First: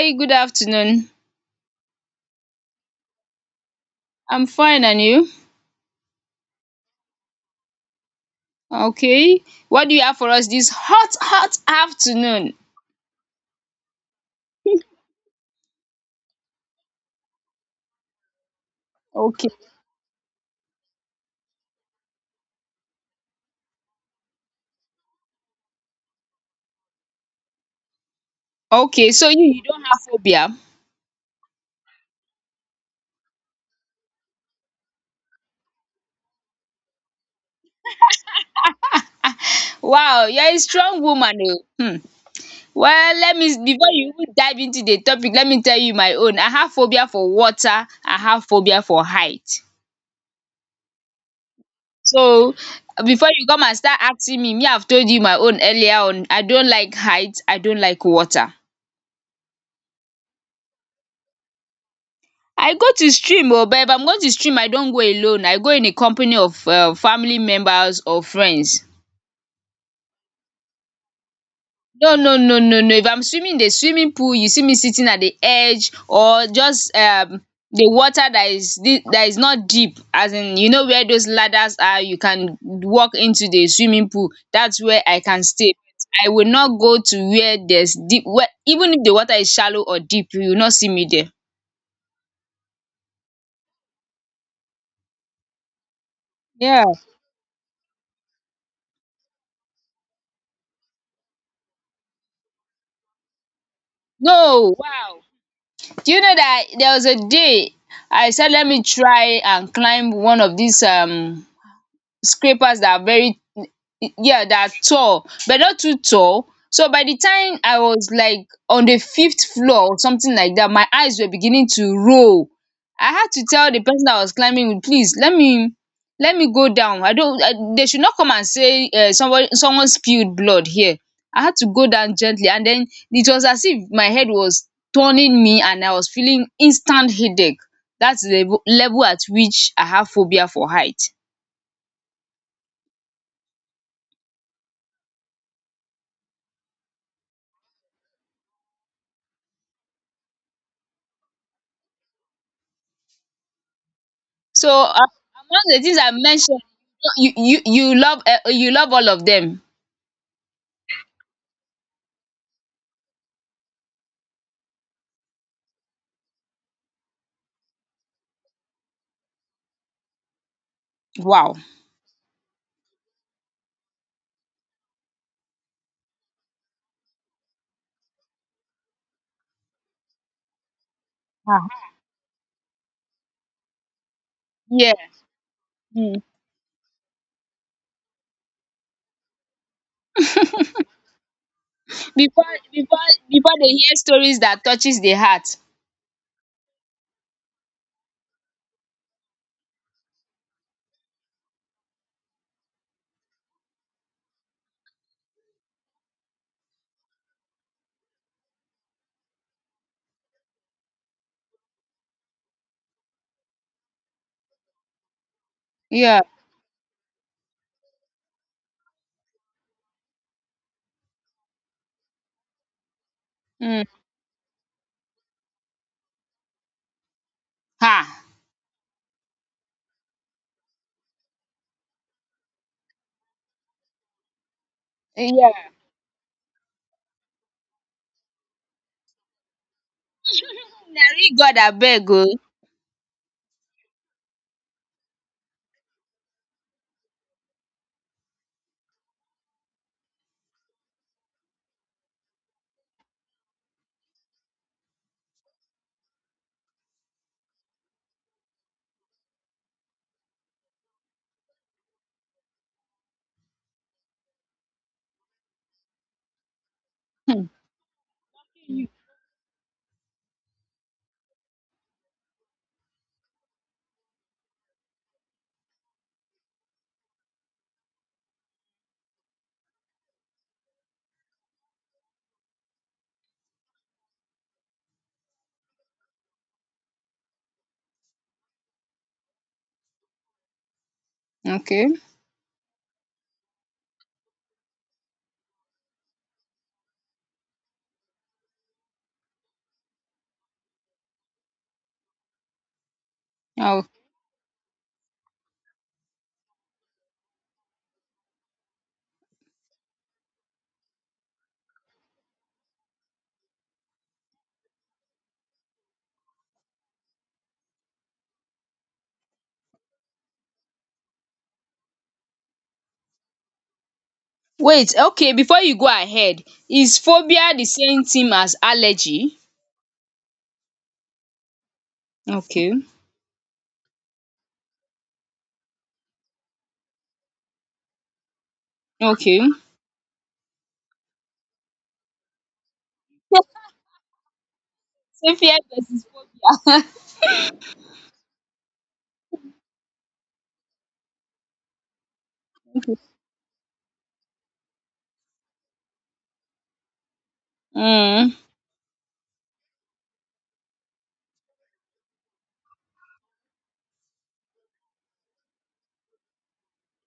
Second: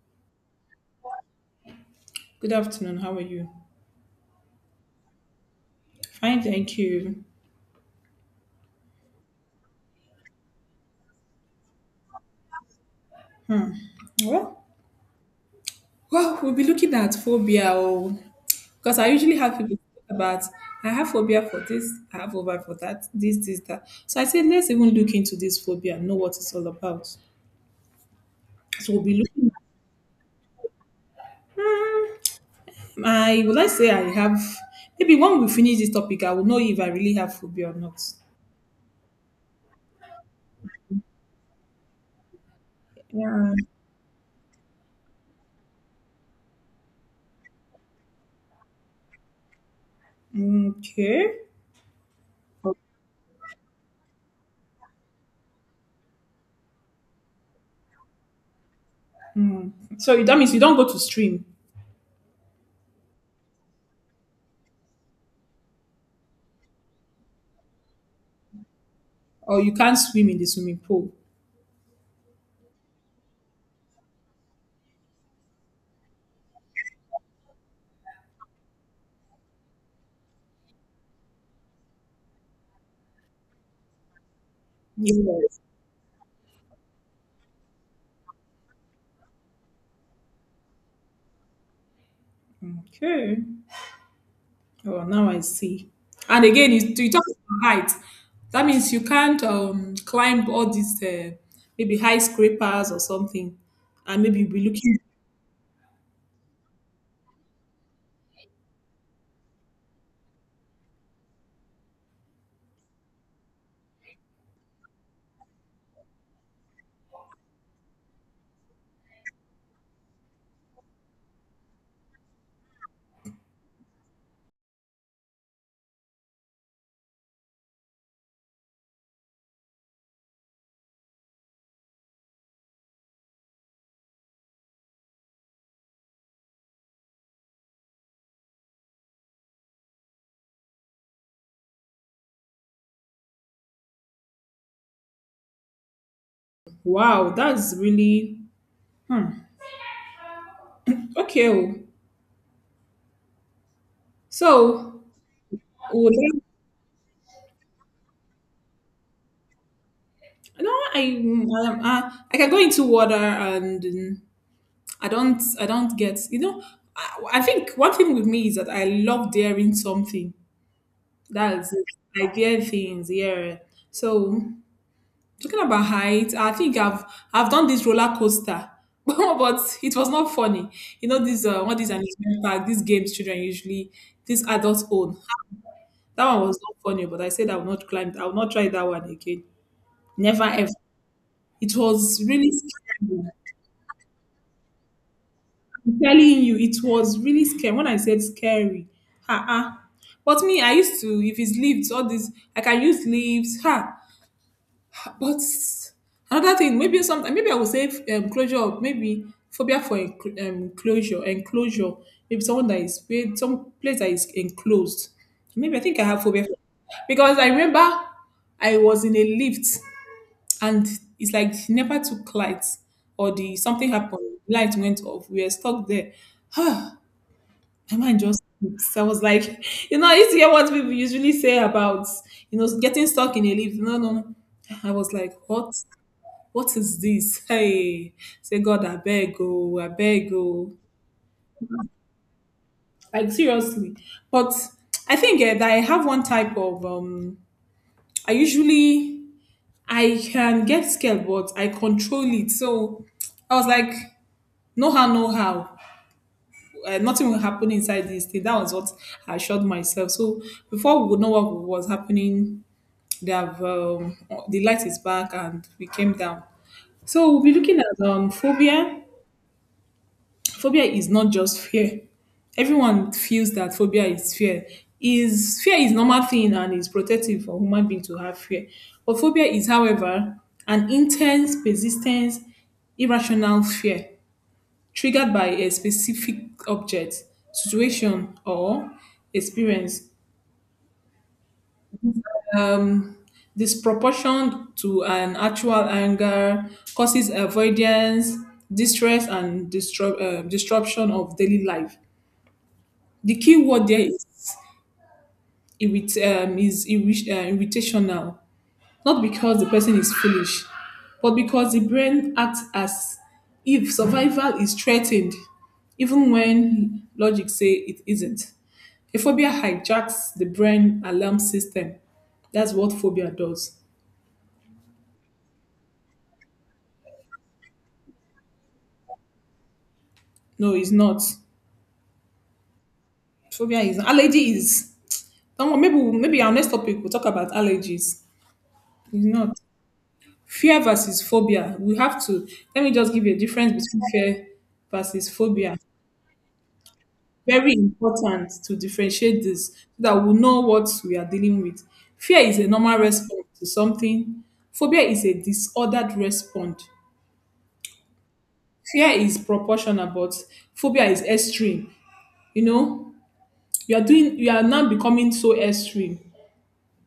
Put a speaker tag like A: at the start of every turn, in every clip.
A: Hey, good afternoon.
B: Good afternoon. How are you?
A: I'm fine, and you?
B: Fine, thank you.
A: Okay. What do you have for us this hot, hot afternoon?
B: Well, well, we'll be looking at phobia, because I usually
A: Okay.
B: have people talk about I have phobia for this, I have phobia for that, this, that. So I said let's even look into this phobia, know what it's all about. So we'll
A: Okay,
B: be
A: so you,
B: looking.
A: you don't have phobia.
B: I would like to say I have maybe when we finish this topic, I will know if I really have phobia or not.
A: Wow, you're a strong woman. Oh. Hmm. Well, let me,
B: Yeah.
A: before you even dive into the topic, let me tell you my own. I have phobia for water, I have phobia for height.
B: Okay.
A: So, before you come and start asking me, I've told you my own earlier on. I don't like height, I don't like water.
B: So that means you don't go to stream
A: I go to stream, oh, but if I'm going to stream, I don't go alone. I go in a company of family members or friends.
B: or you can't swim in the swimming pool.
A: No, no, no, no, no. If I'm swimming in the swimming pool, you see me sitting at the edge, or just the water that is di that is not deep. As in, you know, where those ladders are, you can walk into the swimming pool. That's where I can
B: Yes.
A: stay. I will not go to where there's deep, where even if the water is shallow or deep, you will not see me there.
B: Okay. Oh, now I see. And again,
A: Yeah.
B: you talk about height. That means you can't climb all these maybe high scrapers or something, and maybe you'll be
A: No,
B: looking.
A: wow. Do you know that there was a day I said let me try and climb one of these scrapers that are very, yeah, that are tall, but not too tall. So by the time I was like on the fifth floor or something like that, my eyes were beginning to roll. I had to tell the person I was climbing with, please let me go down. I don't. They should not come and say, someone spilled blood here. I had to go down gently, and then it was as if my head was turning me, and I was feeling instant headache. That's the level at which I have phobia for height.
B: Wow, that's really hmm. Okay. Oh.
A: So,
B: So,
A: among the things I
B: would I-
A: mentioned, you love all of them.
B: no, I I can go into water and mm, I don't get you know. I, I think one thing with me is that I love daring something.
A: Wow.
B: That's it. I dare things. Yeah. So talking about height, I think I've done this roller coaster, but it was not funny. You know this
A: Ah.
B: one this amusement park, these games children usually these adults
A: Yeah.
B: own.
A: Mm.
B: That one was not funny, but I said I will not climb. I will not try that one again. Never ever. It was
A: Before
B: really
A: before
B: scary.
A: before they hear stories that touches the heart.
B: I'm telling you, it was really scary. When I said scary, ha but me, I used to if it's lifts, all this I can use lifts. Ha! But another thing, maybe sometimes, maybe I would say closure, maybe phobia for closure, enclosure. Maybe someone that is weird, some place that is enclosed. Maybe I think I have
A: Yeah.
B: phobia for because I remember I was in a lift and it's like never took light or the
A: Mm.
B: something happened, light went off. We were stuck there. My
A: Ha.
B: mind just so I was like, you know, I used to hear what people usually say about, you know, getting stuck in a lift. No, no, no. I was like,
A: Yeah.
B: what? What is this? Hey, say God, I beg, oh, I beg, oh.
A: Nari God abeg o.
B: Like seriously. But I think that I have one type of, I usually, I can get scared, but I control it. So I was like, no how, no how. Nothing will happen inside this thing. That was what I assured myself. So before we would know what was happening, they have the light is back and we came down. So we'll
A: Hmm.
B: be looking at um, phobia. Is not just fear. Everyone feels that phobia is fear. Is fear is normal thing and is protective for human being to have fear. But phobia is, however, an intense, persistent, irrational fear triggered by a specific object, situation, or experience.
A: Okay.
B: Um, disproportion to an actual anger causes avoidance, distress, and disruption of daily life. The key
A: Oh.
B: word there is irritational, not because the person is foolish, but because the brain acts as if survival is threatened, even when logic say it isn't. A phobia hijacks the brain alarm system. That's what phobia does.
A: Wait. Okay. Before you go ahead, is phobia the same thing as allergy?
B: No, it's not.
A: Okay.
B: Phobia is allergy is. Someone maybe our next topic we'll talk about allergies. It's
A: Okay.
B: not. Fear versus phobia. We have to, let me just give you a difference between fear versus
A: So fear
B: phobia.
A: versus phobia.
B: Very important to differentiate this so that we know what we are dealing with. Fear is a normal response to something, phobia is a disordered response.
A: Mm.
B: Fear is proportional, but phobia is extreme. You know, you are doing, you are now becoming so extreme.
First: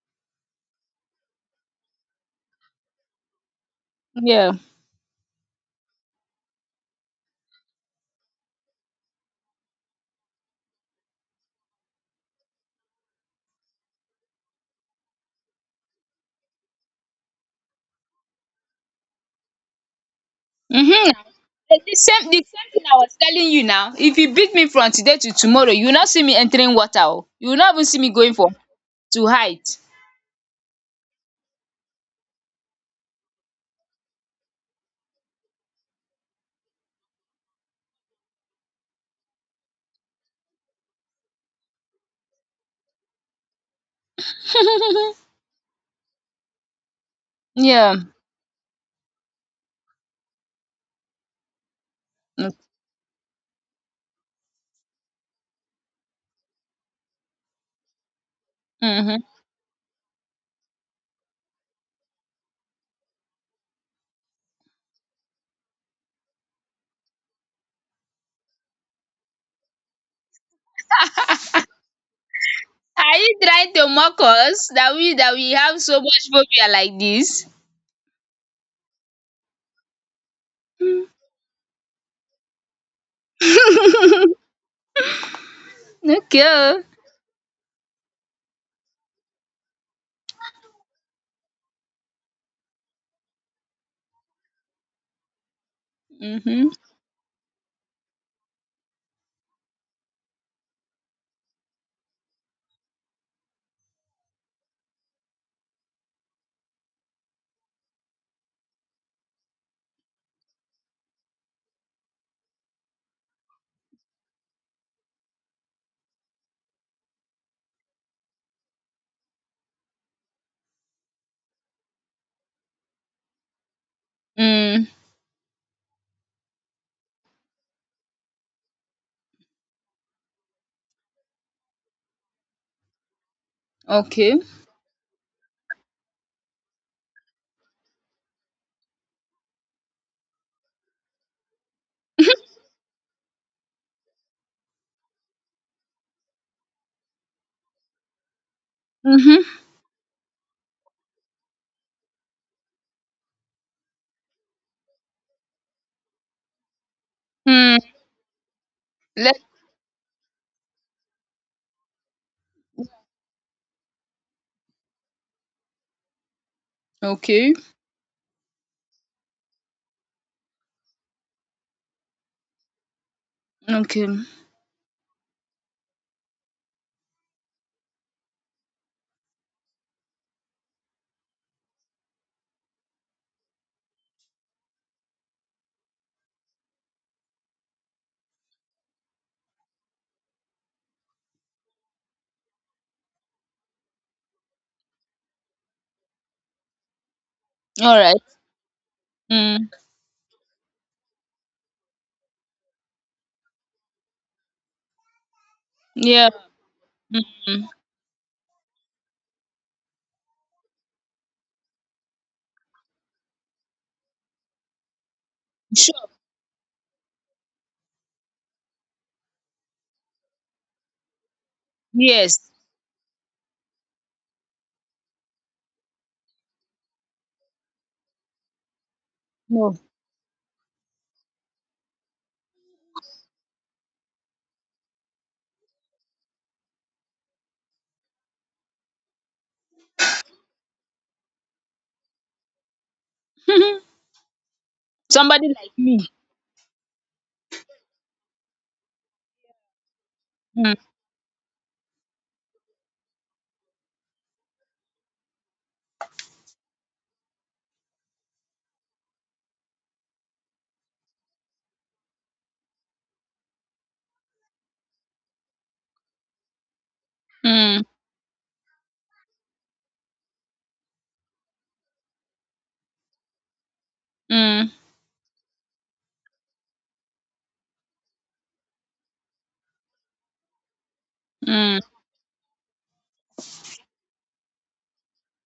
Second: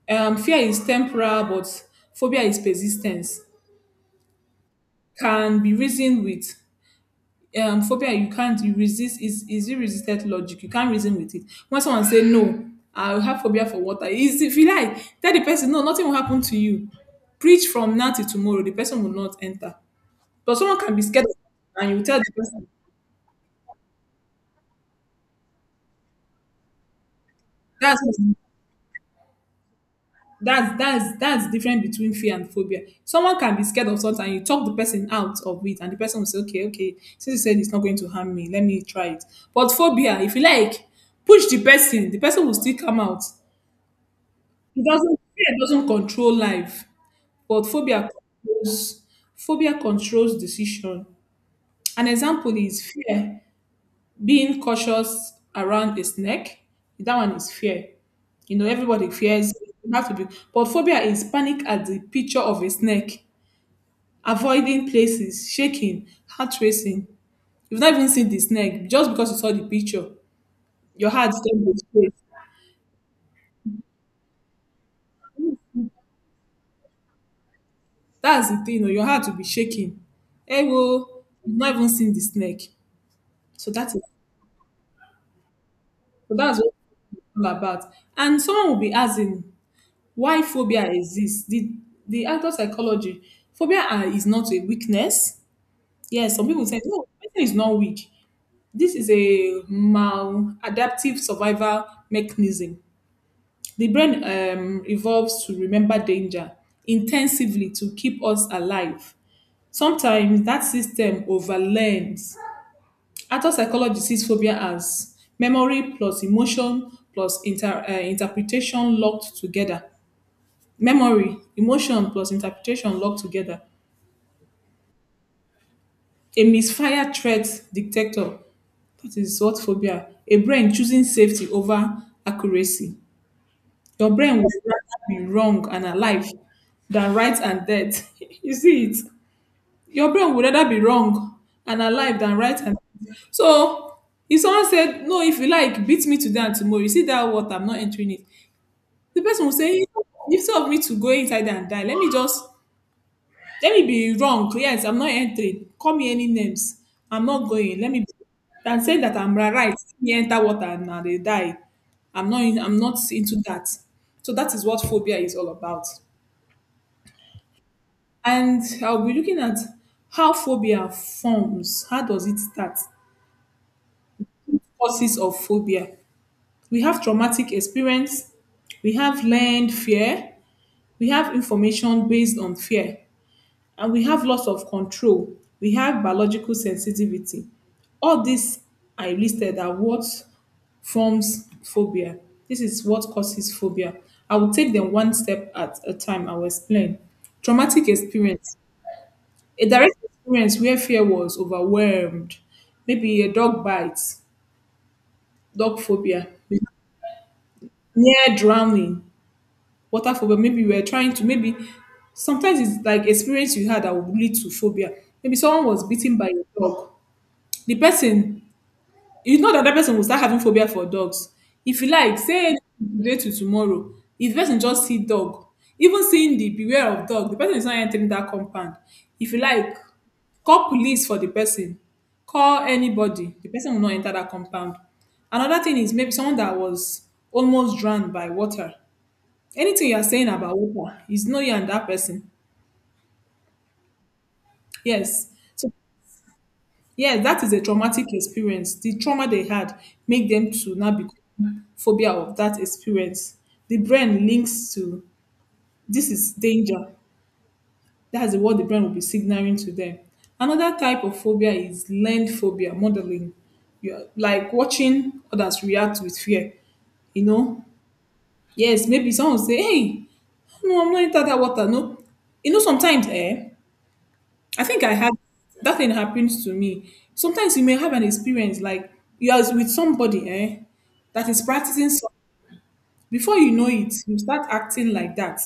B: Fear is temporal, but phobia is persistence.
A: Yeah.
B: Can be reasoned with phobia you can't you resist is you resisted logic you can't reason with it when someone say no I have phobia for water is if you like tell the person no nothing will happen to you preach from now till tomorrow the person will not enter but someone can be
A: Mhm.
B: scared of
A: The the
B: and you tell
A: same
B: the
A: the
B: person
A: same thing I was telling you now. If you beat me from today to tomorrow, you will not see me entering water. Oh. You will not even see
B: that's
A: me going for to hide.
B: that's that's different between fear and phobia someone can be scared of something and you talk the person out of it and the person will say okay okay since you said it's not going to harm me let me try it but phobia if you like push the person will still come out. It doesn't fear doesn't control life, but
A: Yeah.
B: phobia controls decision. An example is fear, being cautious around a snake. That one is fear. You know, everybody
A: Mm-hmm.
B: fears you have to be but phobia is panic at the picture of a snake, avoiding places, shaking, heart racing. You've not even seen the snake, just because you saw the picture, your heart don't go straight.
A: Are you trying to mock us that we have so much phobia like this?
B: That's the thing, you know, your heart will be shaking. Hey,
A: Mm,
B: whoa, you've not even seen the snake. So that's it. So that's what
A: okay.
B: it's all about. And someone will be asking why phobia exists. The adult psychology, is not a weakness. Yes, some people
A: Mm-hmm.
B: say no, person is not weak. This is a maladaptive survival mechanism. The brain evolves to remember danger intensively to keep us alive. Sometimes that system overlearns adult psychology sees phobia as memory plus emotion plus interpretation locked together. Memory, emotion plus interpretation locked together.
A: Mm.
B: A misfire threat detector. That is what phobia. A brain choosing safety over accuracy. Your brain
A: Okay.
B: would rather be wrong and alive than right and dead. You see it? Your brain would rather be wrong and alive than right and so if someone said no if you like beat me today and tomorrow you see that water I'm not entering it the person will
A: Mm-hmm.
B: say instead of me to go inside and die let me just let me be wrong yes I'm not entering call me any names I'm not going
A: Mm.
B: let me be than saying that
A: Let
B: right me enter water and I dey die I'm not into that so that is what phobia is all about
A: Okay.
B: and I'll be looking at how phobia forms how does it start
A: Okay.
B: causes of phobia. We have traumatic experience, we have learned fear, we have information based on fear, and we have loss of control. We have biological sensitivity. All these I listed are what forms phobia. This is what causes phobia. I will take them one step at a time. I will explain. Traumatic
A: All right.
B: experience. A
A: Mm.
B: direct experience where fear was overwhelmed. Maybe a dog bite, dog phobia,
A: Yeah. Mm.
B: near drowning, water phobia. Maybe you were trying to, maybe sometimes it's like experience you had that would lead to phobia. Maybe someone was
A: Sure.
B: bitten by a dog. The person, you know that person will start having phobia for dogs. If you like,
A: Yes.
B: say today to tomorrow, if the person just see dog, even seeing the beware of dog, the person is not entering that compound. If you
A: No.
B: like, call police for the person, call anybody, the person will not enter that compound. Another thing is maybe someone that was almost drowned by water anything you are saying about water is no you and that person. Yes.
A: Somebody
B: So
A: like me.
B: yes, that is a traumatic experience. The trauma they had make them
A: Mm.
B: to now become phobia of that experience. The brain links to this is danger. That's what the brain will be signaling to them. Another type of phobia is learned phobia, modeling. You're like watching others react with fear. You know?
A: Mm.
B: Yes, maybe someone will say, hey, no, I'm not into that water. No. You know, sometimes, I
A: Mm.
B: think I had that thing happens to me. Sometimes you may have an experience like you are with somebody, that is
A: Mm.
B: practicing something. Before you know it, you start acting like that.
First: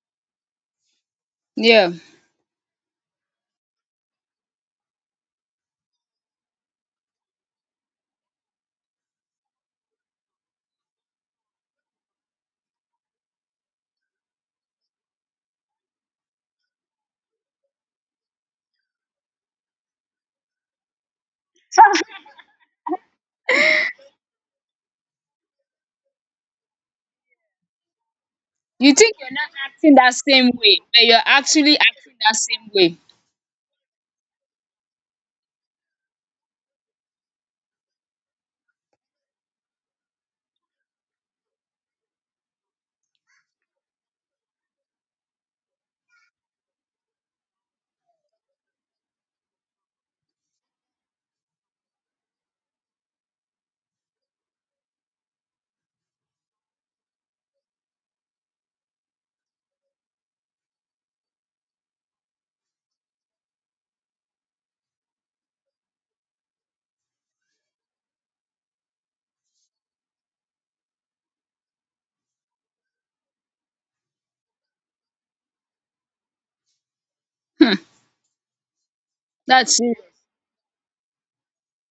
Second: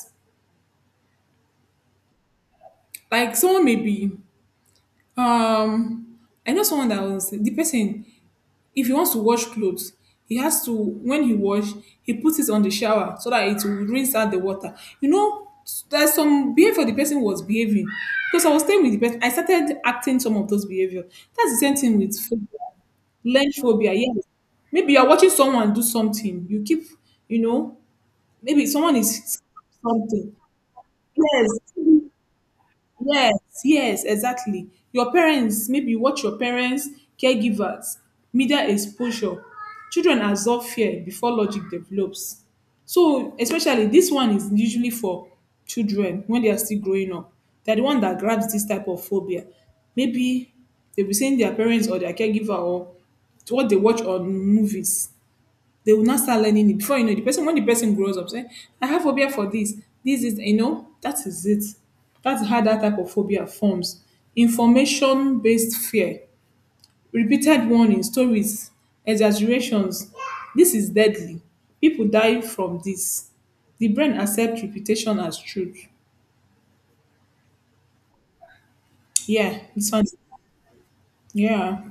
A: Yeah.
B: Like someone may be, um, I know someone that was the person. If he wants to wash clothes, he has to when he wash, he puts it on the shower so that it will rinse out the water. You know, there's some behavior the person was behaving because I was staying with the person. I started acting some of those behavior. That's the same thing with food. Learn phobia, yes. Maybe you're watching someone do something. You keep, you know, maybe
A: You
B: someone
A: think you're
B: is
A: not acting that
B: something.
A: same way, but you're
B: Yes.
A: actually acting that same way.
B: Yes, yes, exactly. Your parents, maybe you watch your parents, caregivers, media exposure. Children absorb fear before logic develops. So, especially this one is usually for children when they are still growing up. They're the one that grabs this type of phobia. Maybe they'll be seeing their parents or their caregiver or what they watch on movies they will not start learning it. Before you know, the person when the person grows up, say, I have phobia for this. This is you know, that is it. That's how that type of phobia forms. Information based fear, repeated warning, stories, exaggerations. This is deadly. People die from this. The brain accepts repetition as truth.
A: Hmm.
B: Yeah,
A: That's
B: this
A: it.
B: one. Yeah.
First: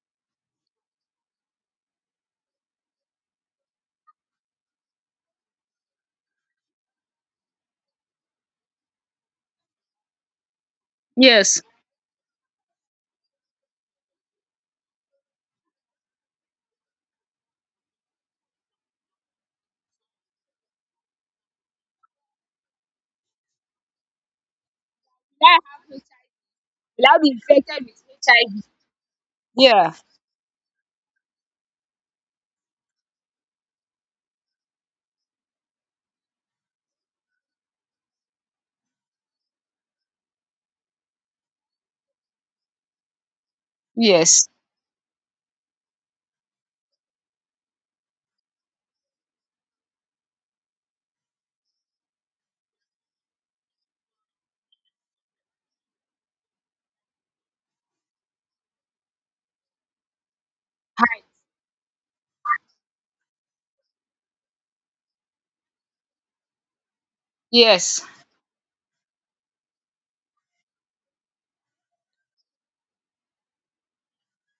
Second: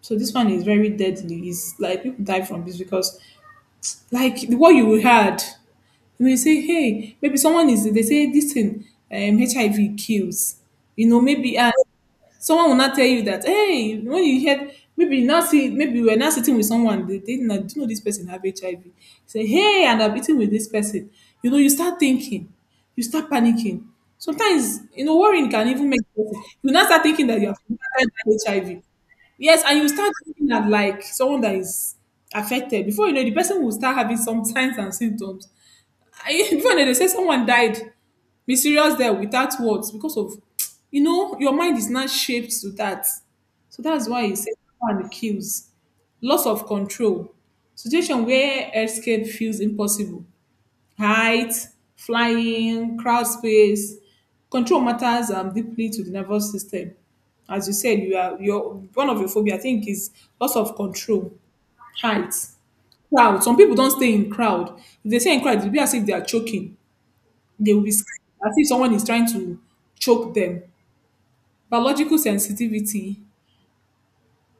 B: So this one is very deadly. It's like people die from this because, like, what you had. You may say, hey, maybe someone is, they say this thing, HIV kills. Maybe
A: Yes.
B: and someone will not tell you that, hey, when you hear, maybe you now see, maybe we're now sitting with someone, they did not, do you know this person have HIV? Say, hey, and I'm eating with this person. You start thinking, you start panicking. Sometimes,
A: Will
B: worrying
A: I have
B: can even make
A: HIV?
B: you now start
A: Will I
B: thinking
A: be
B: that you have
A: infected with HIV?
B: HIV. Yes, and you
A: Yeah.
B: start looking at like someone that is affected. Before you know it, the person will start having some signs and symptoms. I, even they say someone died mysterious there without words because of your mind is not shaped to that, so that's why he
A: Yes.
B: said one kills. Loss of control, situation where escape feels impossible, height, flying, crowd space. Control matters deeply to the nervous system. As you said, you are, your one of your phobia I think is loss of control, height, crowd. Some people don't stay in crowd. If they stay in crowd, it will be as if they are choking. They will be
A: Yes.
B: scared, as if someone is trying to choke them. Biological sensitivity.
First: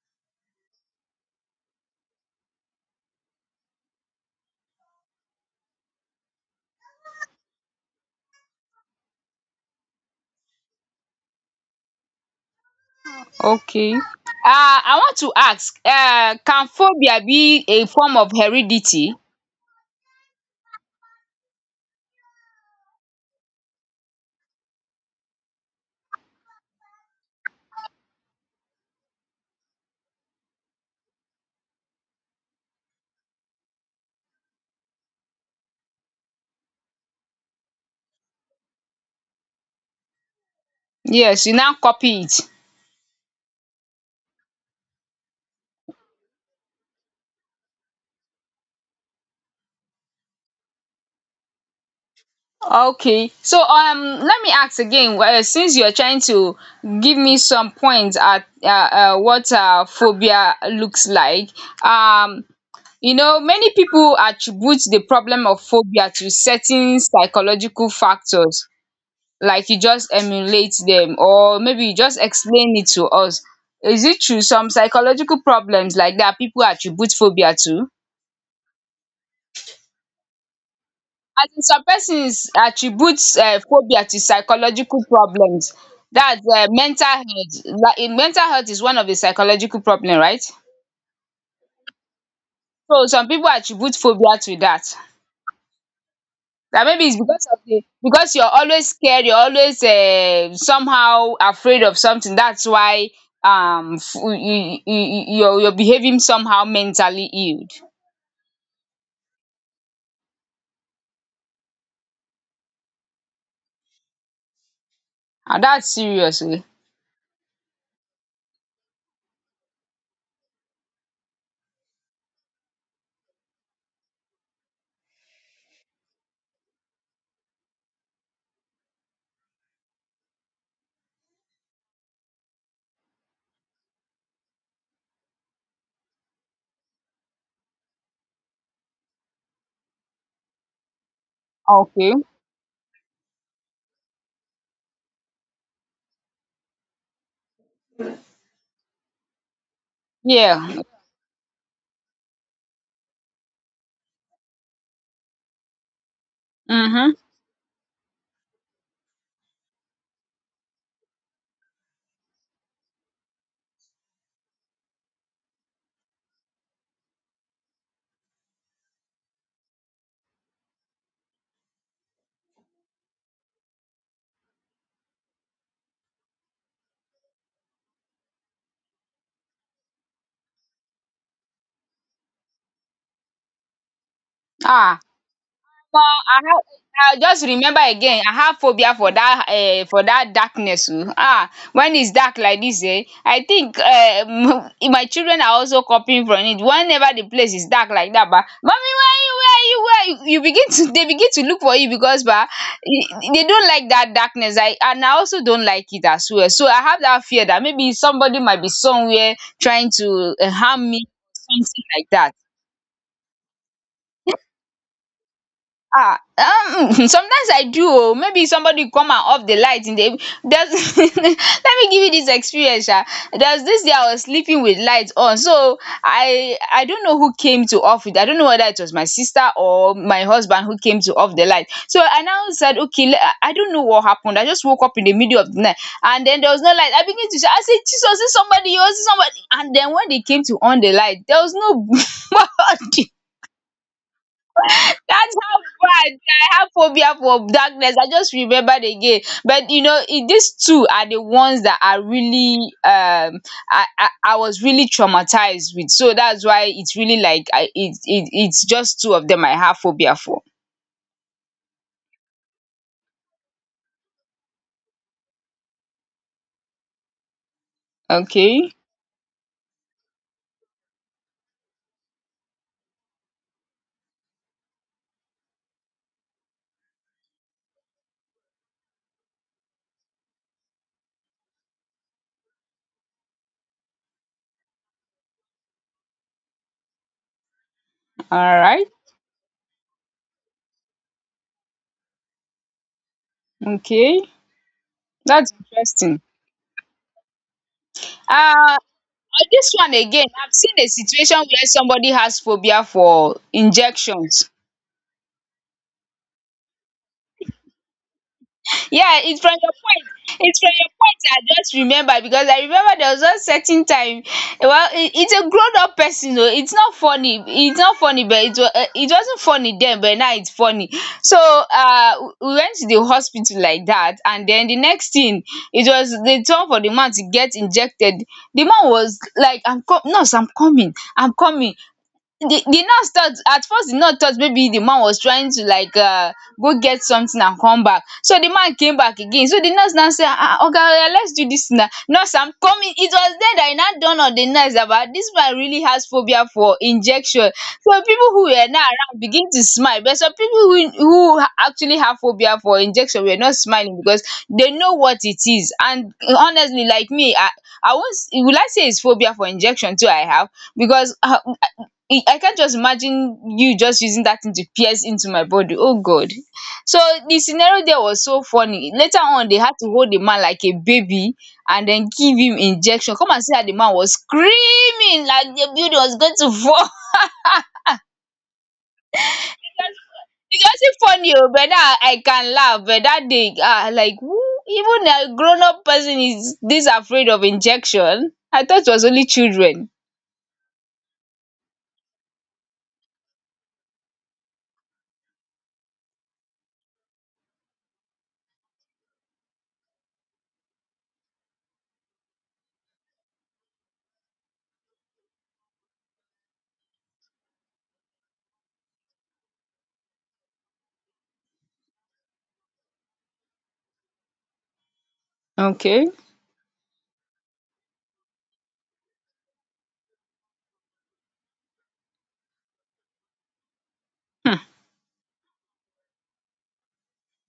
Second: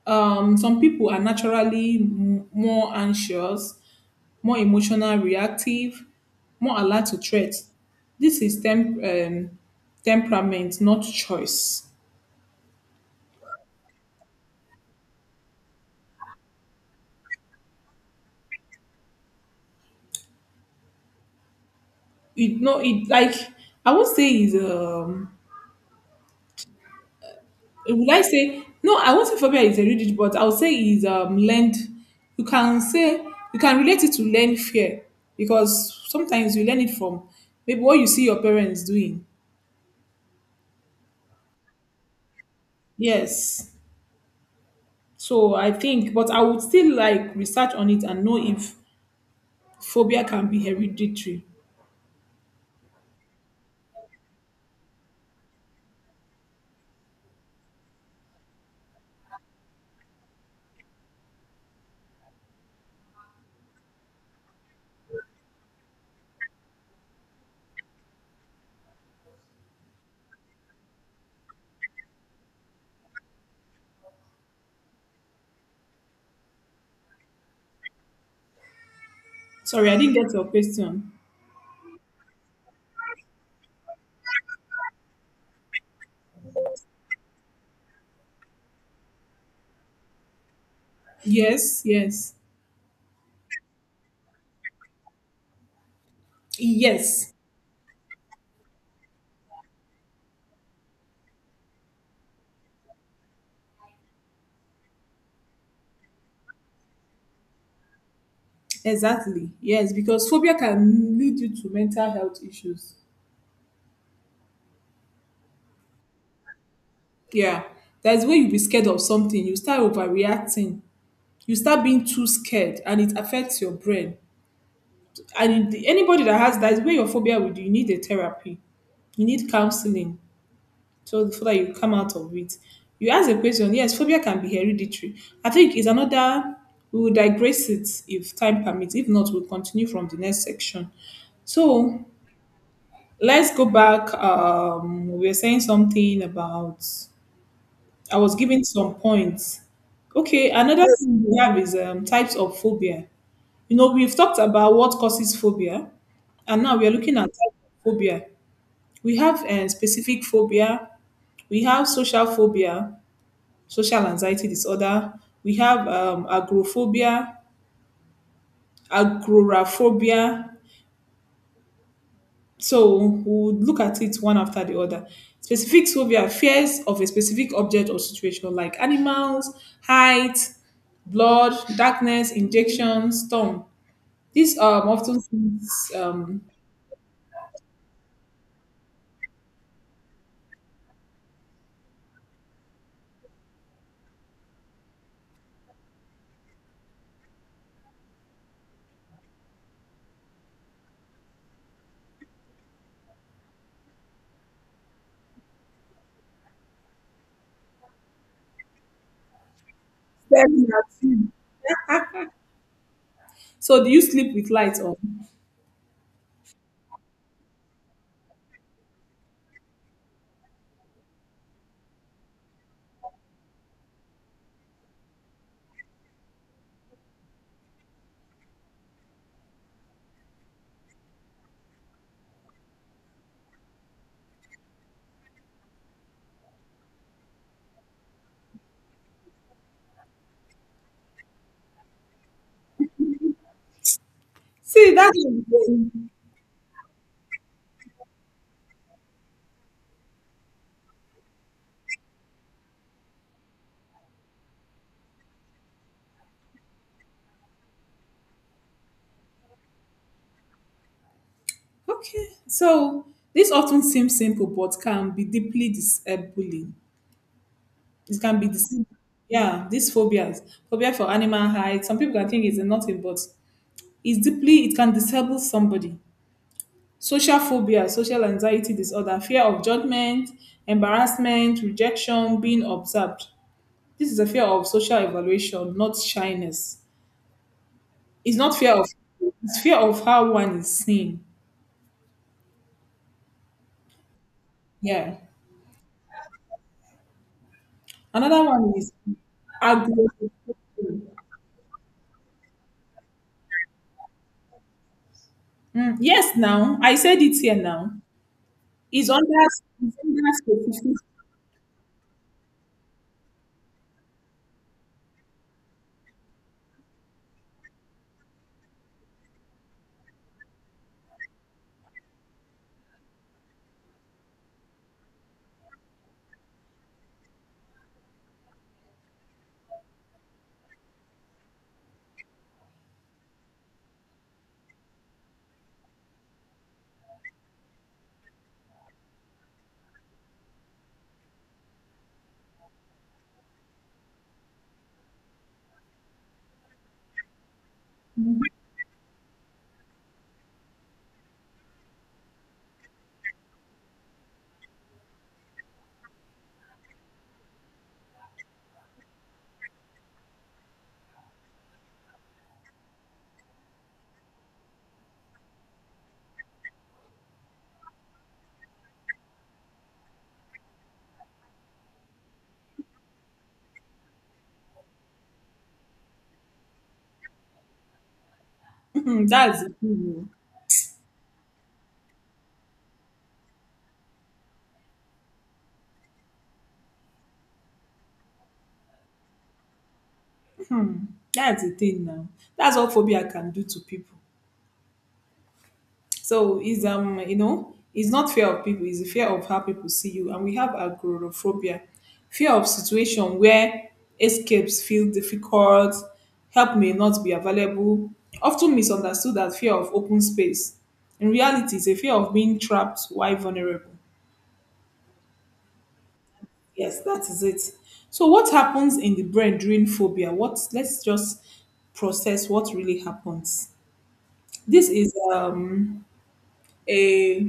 B: Some people are naturally more anxious, more emotional, reactive, more alert to threats. This is temperament, not choice.
A: Okay. I want to ask, can phobia be a form of heredity?
B: It, no, it like, I would say is, would I say no? I won't say phobia is a rigid, but I'll say is learned. You can say you can relate it to learned fear because sometimes you learn it from maybe what you see your parents doing.
A: Yes, you now copy it.
B: Yes. So I think, but I would still like research on it and know if phobia can be hereditary.
A: Okay. So, let me ask again, since you're trying to give me some points at what phobia looks like. Um you know, many people attribute the problem of phobia to certain psychological factors, like you just emulate them, or maybe you just explain it to us. Is it true some psychological problems like that, people attribute phobia to?
B: Sorry, I didn't get your question.
A: As in, some persons attribute phobia to psychological problems. That's mental health, like in mental health is one of the psychological problem, right?
B: Yes, yes,
A: So some people attribute phobia to that. That maybe it's
B: yes,
A: because of the because you're always scared, you're always somehow afraid of something. That's why, you're behaving somehow mentally ill.
B: exactly. Yes, because phobia can lead you to mental health issues.
A: Ah, that's serious. Eh.
B: Yeah. That's when you be scared of something, you start overreacting. You start being too scared and it affects your brain. And anybody that has that is where your phobia would, you need a therapy. You need counseling, so that you come out of it. You ask a question, yes, phobia can be hereditary. I think it's another, we will digress it if time permits. If not, we'll continue from the next section. So
A: Okay.
B: let's go back. We were saying something about, I was given some points. Okay, another
A: Yeah.
B: thing we have is types of phobia. You know, we've talked about what causes phobia, and now we are
A: Mm-hmm.
B: looking at types of phobia. We have specific phobia, we have social phobia, social anxiety disorder, we have agoraphobia, agoraphobia, So we'll look at it one after the other. Specific phobia, fears of a specific object or situation like animals, height, blood, darkness, injection, storm. This um,
A: Ah.
B: often seems
A: Omo,
B: um,
A: I just remember again, I have phobia for that, for that darkness, oh. Ah, when it's dark like this, eh, I think, my children are also copying from it. Whenever the place is dark like that, ba, mommy, where you? Where you? Where you?" You begin to they begin to look for you, because ba, they don't like that darkness. I, and I also don't like it as well. So I have that fear that maybe somebody might be somewhere trying to,
B: staring
A: harm
B: at
A: me,
B: you.
A: something like that.
B: So do you sleep with lights on?
A: Ah, sometimes I do. Oh. Maybe somebody come and off the light in the. There's, let me give you this experience. Sha. There's this day I was sleeping with lights on, so I don't know who came to off it. I don't know whether it was my sister or my husband who came to off the light. So I now said, okay, I don't know what happened. I just woke up in the middle of the night, and then there was no light. I begin to shout. I said, Jesus, is somebody? Is somebody? And then when they came to on the light, there was no.
B: See, that's
A: That's how bad I have phobia for darkness. I just remembered again. But you know, these two are the ones that are really um I was really traumatized with. So that's why it's really like, I it's just two of them I have phobia for.
B: okay. So this often seems simple, but can be deeply disabling. It can be
A: Okay.
B: deceiving. Yeah, these phobias, phobia for animal height. Some people can think it's nothing, but is deeply, it can disable somebody. Social phobia, social anxiety disorder, fear of judgment, embarrassment, rejection, being observed. This is a fear of social evaluation, not shyness. It's not
A: All
B: fear
A: right.
B: of, it's fear of how one is seen.
A: Okay.
B: Yeah,
A: That's interesting.
B: another one
A: Uh
B: is
A: on this one again,
B: agoraphobia.
A: I've seen a situation where somebody has phobia for injections.
B: Mm, yes, now I said it here. Now it's
A: Yeah, it's
B: under,
A: from your
B: it's
A: point.
B: under
A: It's from your
B: specific.
A: point I just remember, because I remember there was one certain time. Well, it's a grown up person though. It's not funny, it's not funny, but it was, it wasn't funny then, but now it's funny. So, we went to the hospital like that, and then the next thing, it was the turn for the man to get injected. The man was like, I'm com nurse, I'm coming, I'm coming. The nurse thought at first, the nurse thought maybe the man was trying to, like, go get something and come back. So the man came back again. So the nurse now say, ah ah, oga, oya, let's do this thing now. Nurse, am coming. It was then that it now dawn on the nurse about, this man really has phobia for injection. So people who were now around begin to smile, but some people who actually have phobia for injection were not smiling, because they know what it is. And honestly, like me, I won't will I say it's phobia for injection too. I have, because I can't just imagine you just using that thing to pierce into my body. Oh God. So the scenario there was so funny. Later on, they had to hold the man like a baby and then give him injection. Come and see how the man was screaming like the building was going to fall.
B: That's the thing. Oh.
A: It wasn't funny, oh, but now I can laugh. But that day, ah, like who, even a grown-up person is this afraid of injection. I thought it was only children.
B: That's the thing now. That's what phobia can do to people. So it's you know it's not fear of people, it's the fear of how people see you. And we have agoraphobia, fear of situation where escapes feel difficult, help may not be available, often misunderstood as fear of open space. In reality, it's a fear of being trapped while vulnerable.
A: Okay.
B: Yes, that is it. So what happens in the brain during phobia? What, let's just process what really happens.
A: Hmm.
B: This is a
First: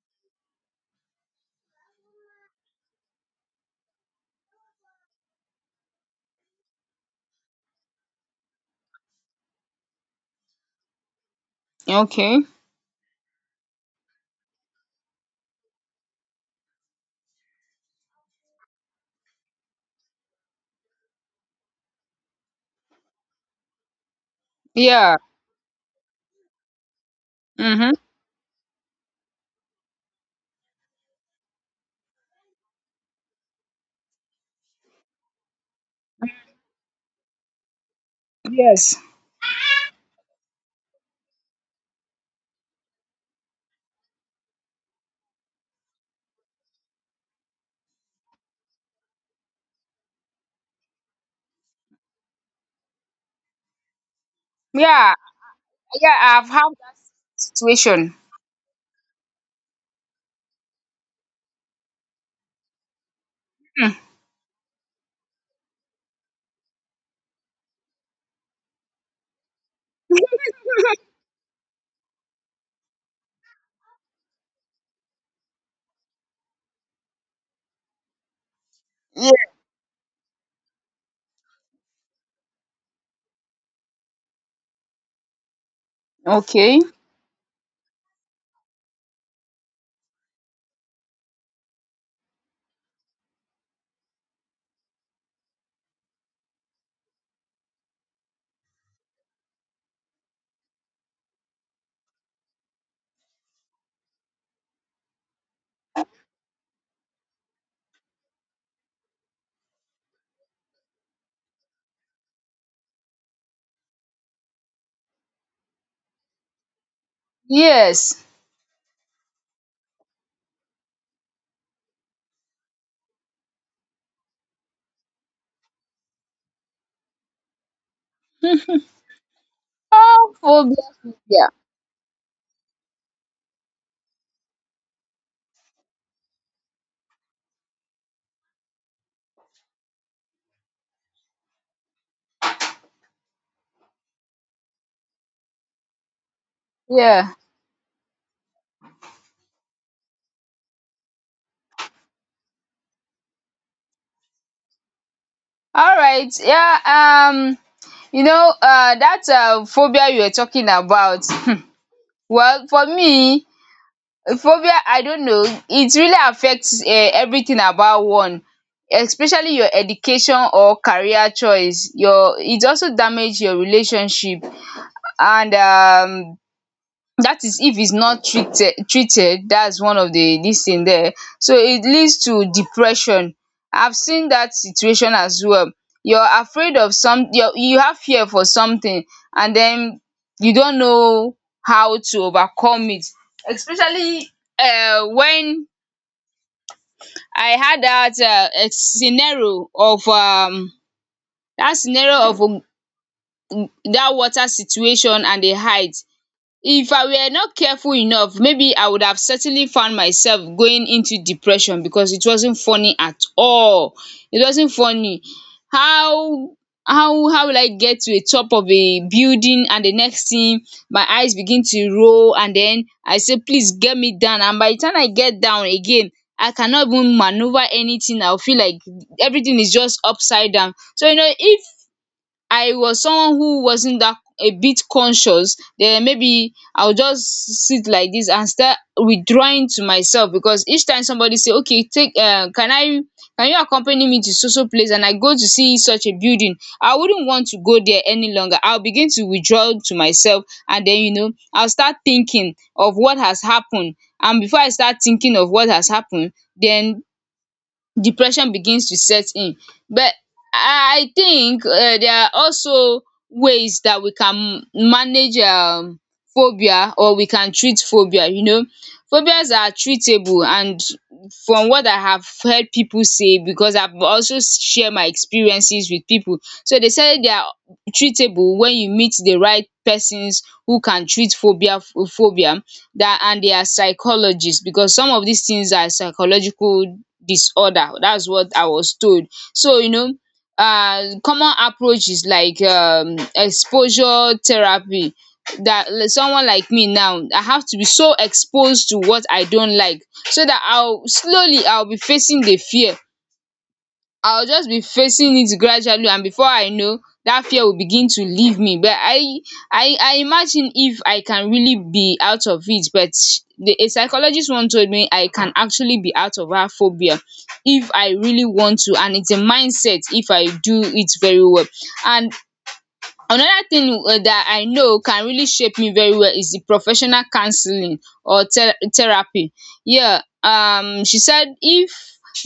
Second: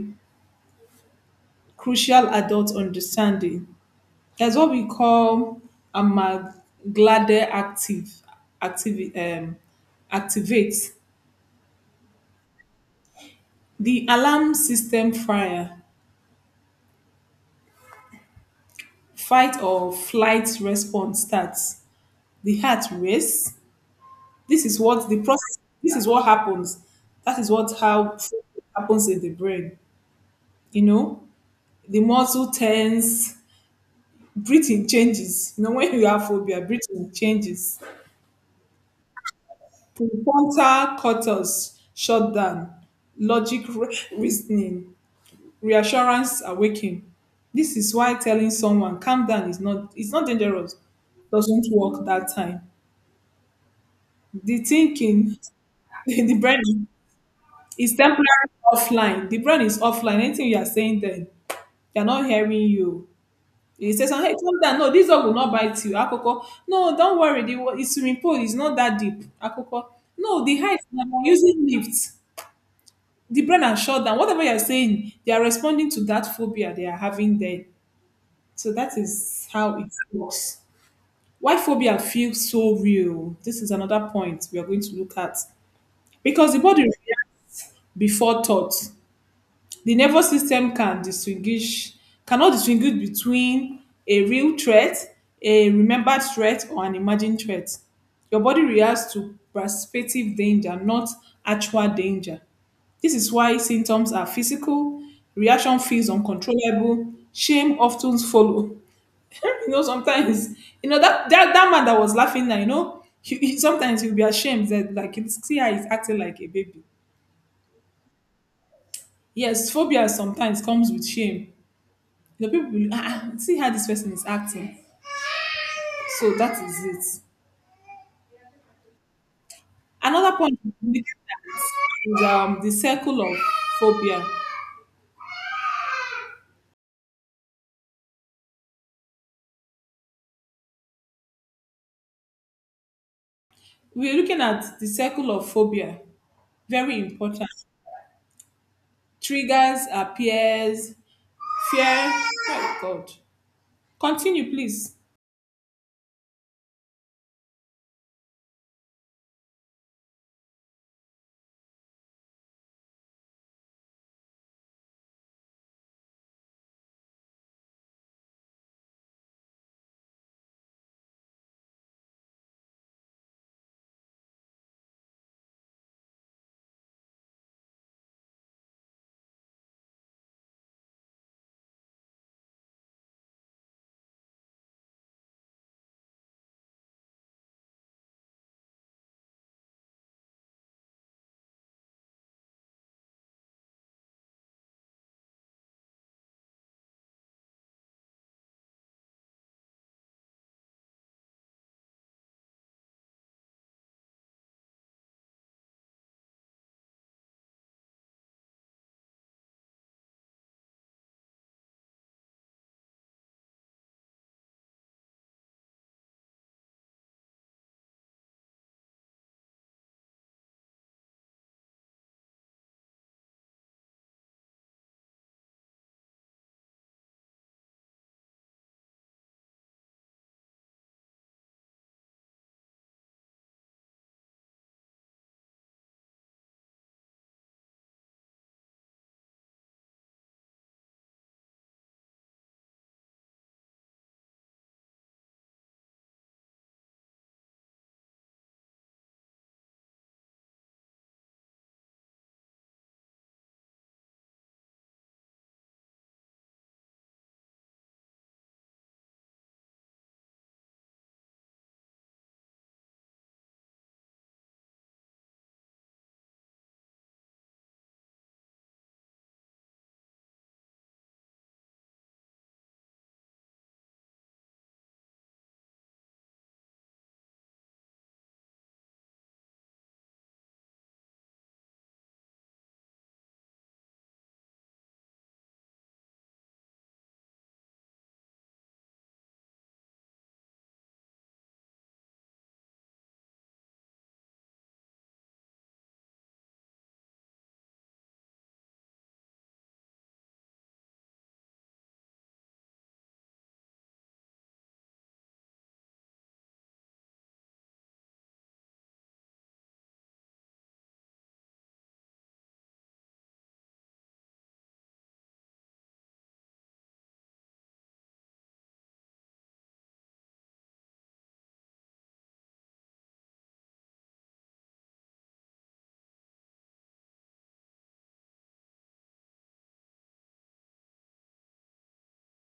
B: crucial adult understanding. There's what we call Amaglade Active, active um, activate.
A: Okay.
B: The alarm system fire, fight or flight response starts. The heart race. This is what the
A: Yeah.
B: process. This is what happens. That is what
A: Mm-hmm.
B: how happens in the brain. You know, the muscle tense. Breathing changes. You know, when you have phobia, breathing changes.
A: Yes.
B: Prefrontal cortex shut down, logic reasoning, reassurance awaken. This is why telling someone calm down is not, it's not dangerous. Doesn't work that time. The
A: Yeah.
B: thinking,
A: Yeah,
B: the
A: I've had
B: brain
A: that
B: is
A: situation.
B: temporarily offline. The brain is offline. Anything you are saying then, they are not hearing you. It says, hey, calm down. No, this dog will not bite you. Akoko. No, don't worry. The, it's swimming pool. It's not that deep. Akoko. No, the height. I'm using lifts. The brain has shut down. Whatever you're saying, they are responding to that phobia they are having then. So that
A: Yeah.
B: is how it works. Why phobia feels so real? This is another point we are going to look at. Because the
A: Okay.
B: body reacts before thought. The nervous system can distinguish, cannot distinguish between a real threat, a remembered threat, or an imagined threat. Your body reacts to prospective danger, not actual danger. This is why symptoms are physical, reaction feels uncontrollable, shame often follow. Sometimes, that, that man that was laughing now, he, sometimes he'll be ashamed that, like, you see how he's acting like a baby.
A: Yes.
B: Yes, phobia sometimes comes with shame. The people will ah, ah, see how this person is acting. So that is it.
A: Oh,
B: Another point we
A: phobia,
B: look
A: phobia.
B: at is the circle of phobia. We're looking at the circle of phobia. Very
A: Yeah.
B: important. Triggers, appears, fear. Oh God. Continue, please.
A: All right. Yeah. You know, that phobia you were talking about. Well, for me, phobia, I don't know. It really affects, everything about one, especially your education or career choice. Your It also damage your relationship, and that is if it's not treated. That's one of the this thing there. So it leads to depression. I've seen that situation as well. You're afraid of some you have fear for something, and then you don't know how to overcome it. Especially when I had that scenario of that scenario of that water situation and the height. If I were not careful enough, maybe I would have certainly found myself going into depression, because it wasn't funny at all. It wasn't funny. How how will I get to a top of a building, and the next thing, my eyes begin to roll, and then I say please get me down. And by the time I get down again, I cannot even maneuver anything. I will feel like everything is just upside down. So you know, if I was someone who wasn't that a bit conscious, then maybe I'll just sit like this and start withdrawing to myself. Because each time somebody say, okay, take, can you accompany me to so so place, and I go to see such a building, I wouldn't want to go there any longer. I'll begin to withdraw to myself, and then you know, I'll start thinking of what has happened. And before I start thinking of what has happened, then depression begins to set in. But I think there are also ways that we can manage phobia, or we can treat phobia. Phobias are treatable, and from what I have heard people say, because I've also share my experiences with people. So they say they are treatable when you meet the right persons who can treat phobia. That and they are psychologists, because some of these things are psychological disorder. That's what I was told. So, common approach is like exposure therapy. That like someone like me now, I have to be so exposed to what I don't like, so that I'll slowly I'll be facing the fear. I'll just be facing it gradually, and before I know, that fear will begin to leave me. But I imagine if I can really be out of it. But a psychologist once told me I can actually be out of that phobia if I really want to, and it's a mindset if I do it very well. And another thing dat I know can really shape me very well is the professional counseling or the therapy. Here she said if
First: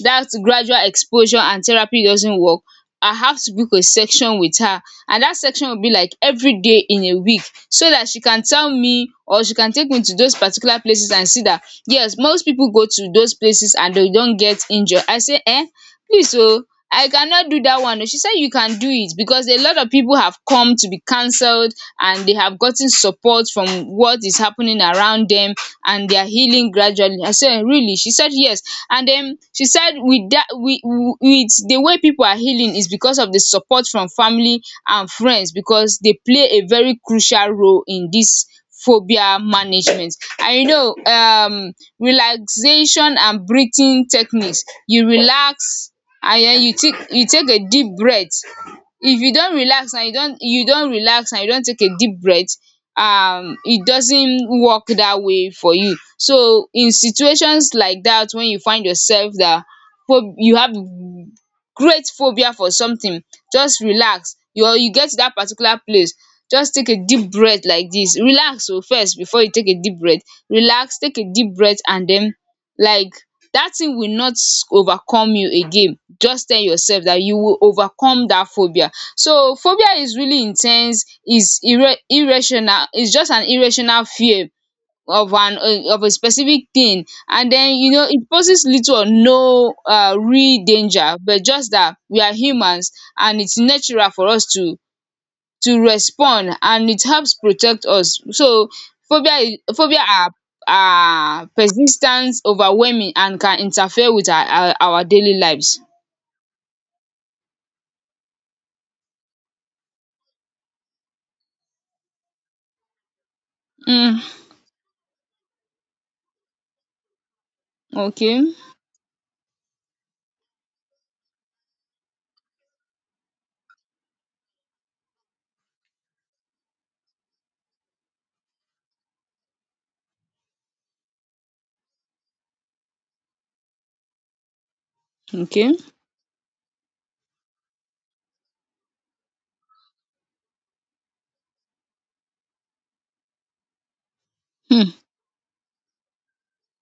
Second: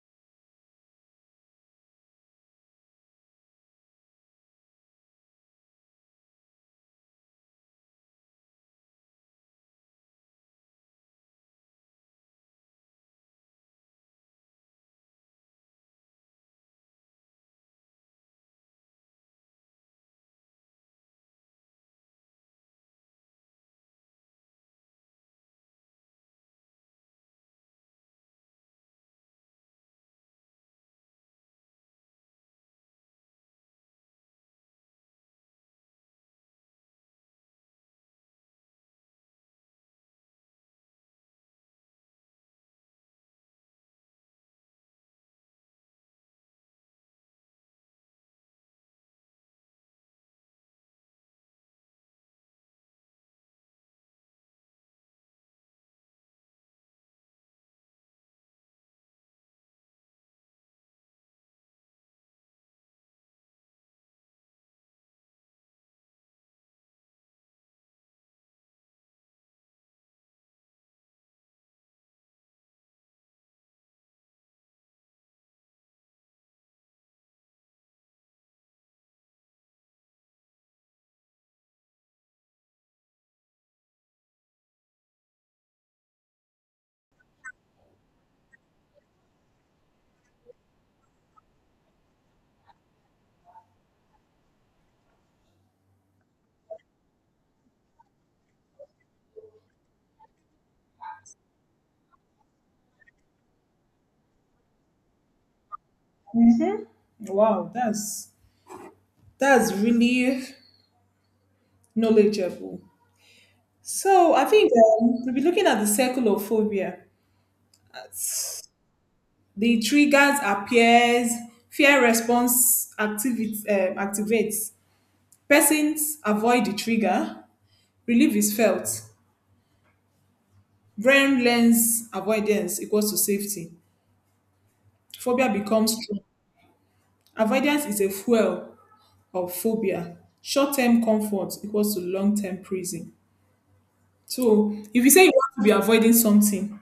A: dat gradual exposure and therapy doesn't work, I have to book a section with her, and dat section will be like everyday in a week, so dat she can tell me, or she can take me to those particular places and see dat, yes, most people go to those places and they don't get injured. I say, please, oh, I cannot do that one. Oh. She said you can do it, because a lot of people have come to be cancelled and they have gotten support from what is happening around them, and they are healing gradually. I said, really? She said, yes. And she said with dat, with the way pipu are healing is because of the support from family and friends, because they play a very crucial role in dis phobia management. And relaxation and breathing techniques. You relax, and den you take a deep breath. If you don relax, and you don relax, and you don take a deep breath, it doesn't work that way for you. So in situations like that, when you find yourself that pho you have great phobia for something, just relax you get to that particular place, just take a deep breath like this. Relax o first before you take a deep breath. Relax, take a deep breath, and then, like, dat thing will not overcome you again. Just tell yourself dat you will overcome dat phobia. So phobia is really in ten se, is irrational, is just an irrational fear of an of a specific thing. And den it poses little or no real danger, but just dat we are humans, and its natural for us to respond, and it helps protect us. So phobia are persis ten t, overwhelming, and can interfere with our daily lives.
B: Wow, that's really knowledgeable.
A: um
B: So I think we'll be looking at the circle of phobia.
A: okay.
B: The triggers appears, fear response activates. Persons avoid the trigger, relief is felt, brain learns avoidance equals to safety, phobia
A: Okay.
B: becomes strong. Avoidance is a fuel of phobia, short-term comfort equals to long-term prison. So
A: um
B: if you say you want to be avoiding something,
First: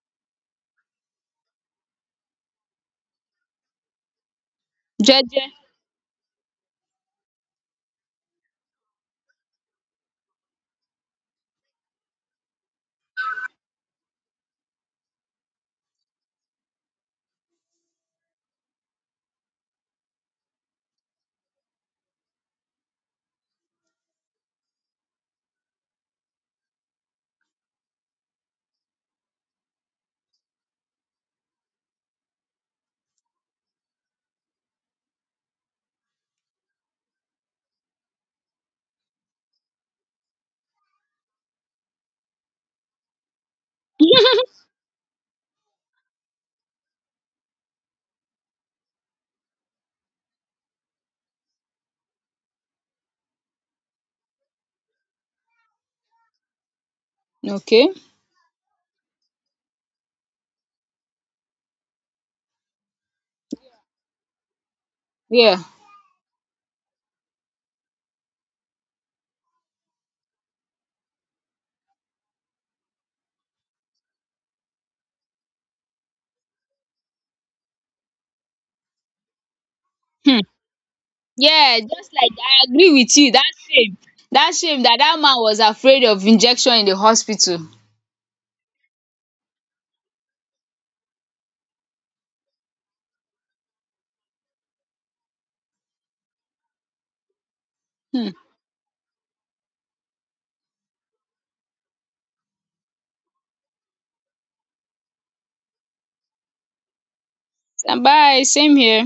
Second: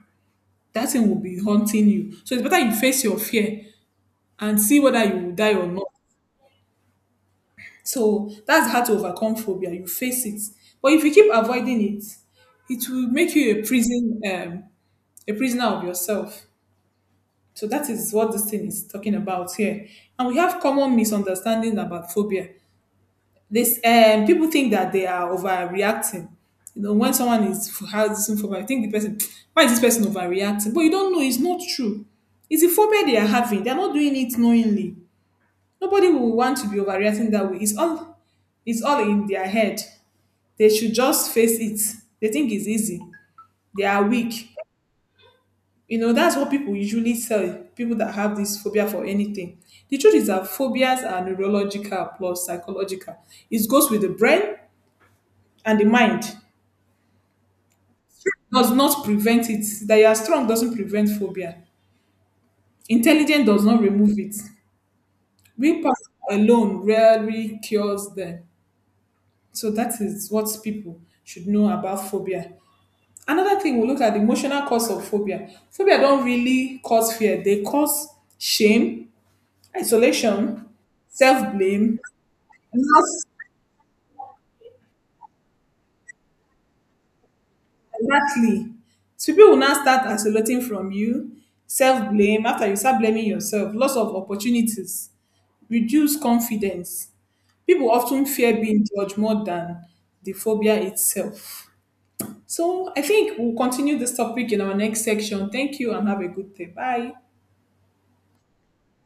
B: that thing will be haunting you. So it's better you face your fear and see whether you will
A: Jeje.
B: die or not. So that's how to overcome phobia. You face it. But if you keep avoiding it, it will make you a prison, a prisoner of yourself. So that is what this thing is talking about here. And we have common misunderstanding about phobia. This people think that they are overreacting. You know, when someone is has this phobia, I think the person, why is this person overreacting? But you don't know, it's not true. It's a phobia they are having. They're not doing it knowingly. Nobody will want to be overreacting that way. It's all, it's all in their head. They should just face it. They think it's easy. They are weak. You know, that's what people usually tell people that have this phobia for anything. The truth is that phobias are neurological plus psychological. It goes with the brain and the mind.
A: Okay.
B: Does not prevent it. That you are strong doesn't prevent phobia. Intelligence does not remove it.
A: Yeah.
B: Willpower alone rarely cures them. So that is what people should know about phobia. Another thing we look at the emotional cause of phobia. Phobia don't really cause fear. They cause shame,
A: um
B: isolation,
A: yeah,
B: self-blame,
A: just like I
B: and
A: agree with
B: now-
A: you dat shame, dat man was afraid of injection in the hospital.
B: exactly. So people will now start isolating from you, self-blame. After you start blaming yourself, loss of opportunities, reduce confidence. People often
A: um
B: fear being judged more than the phobia itself. So I think we'll continue this topic in our next section. Thank you and have a good day. Bye.
A: Bye, same here.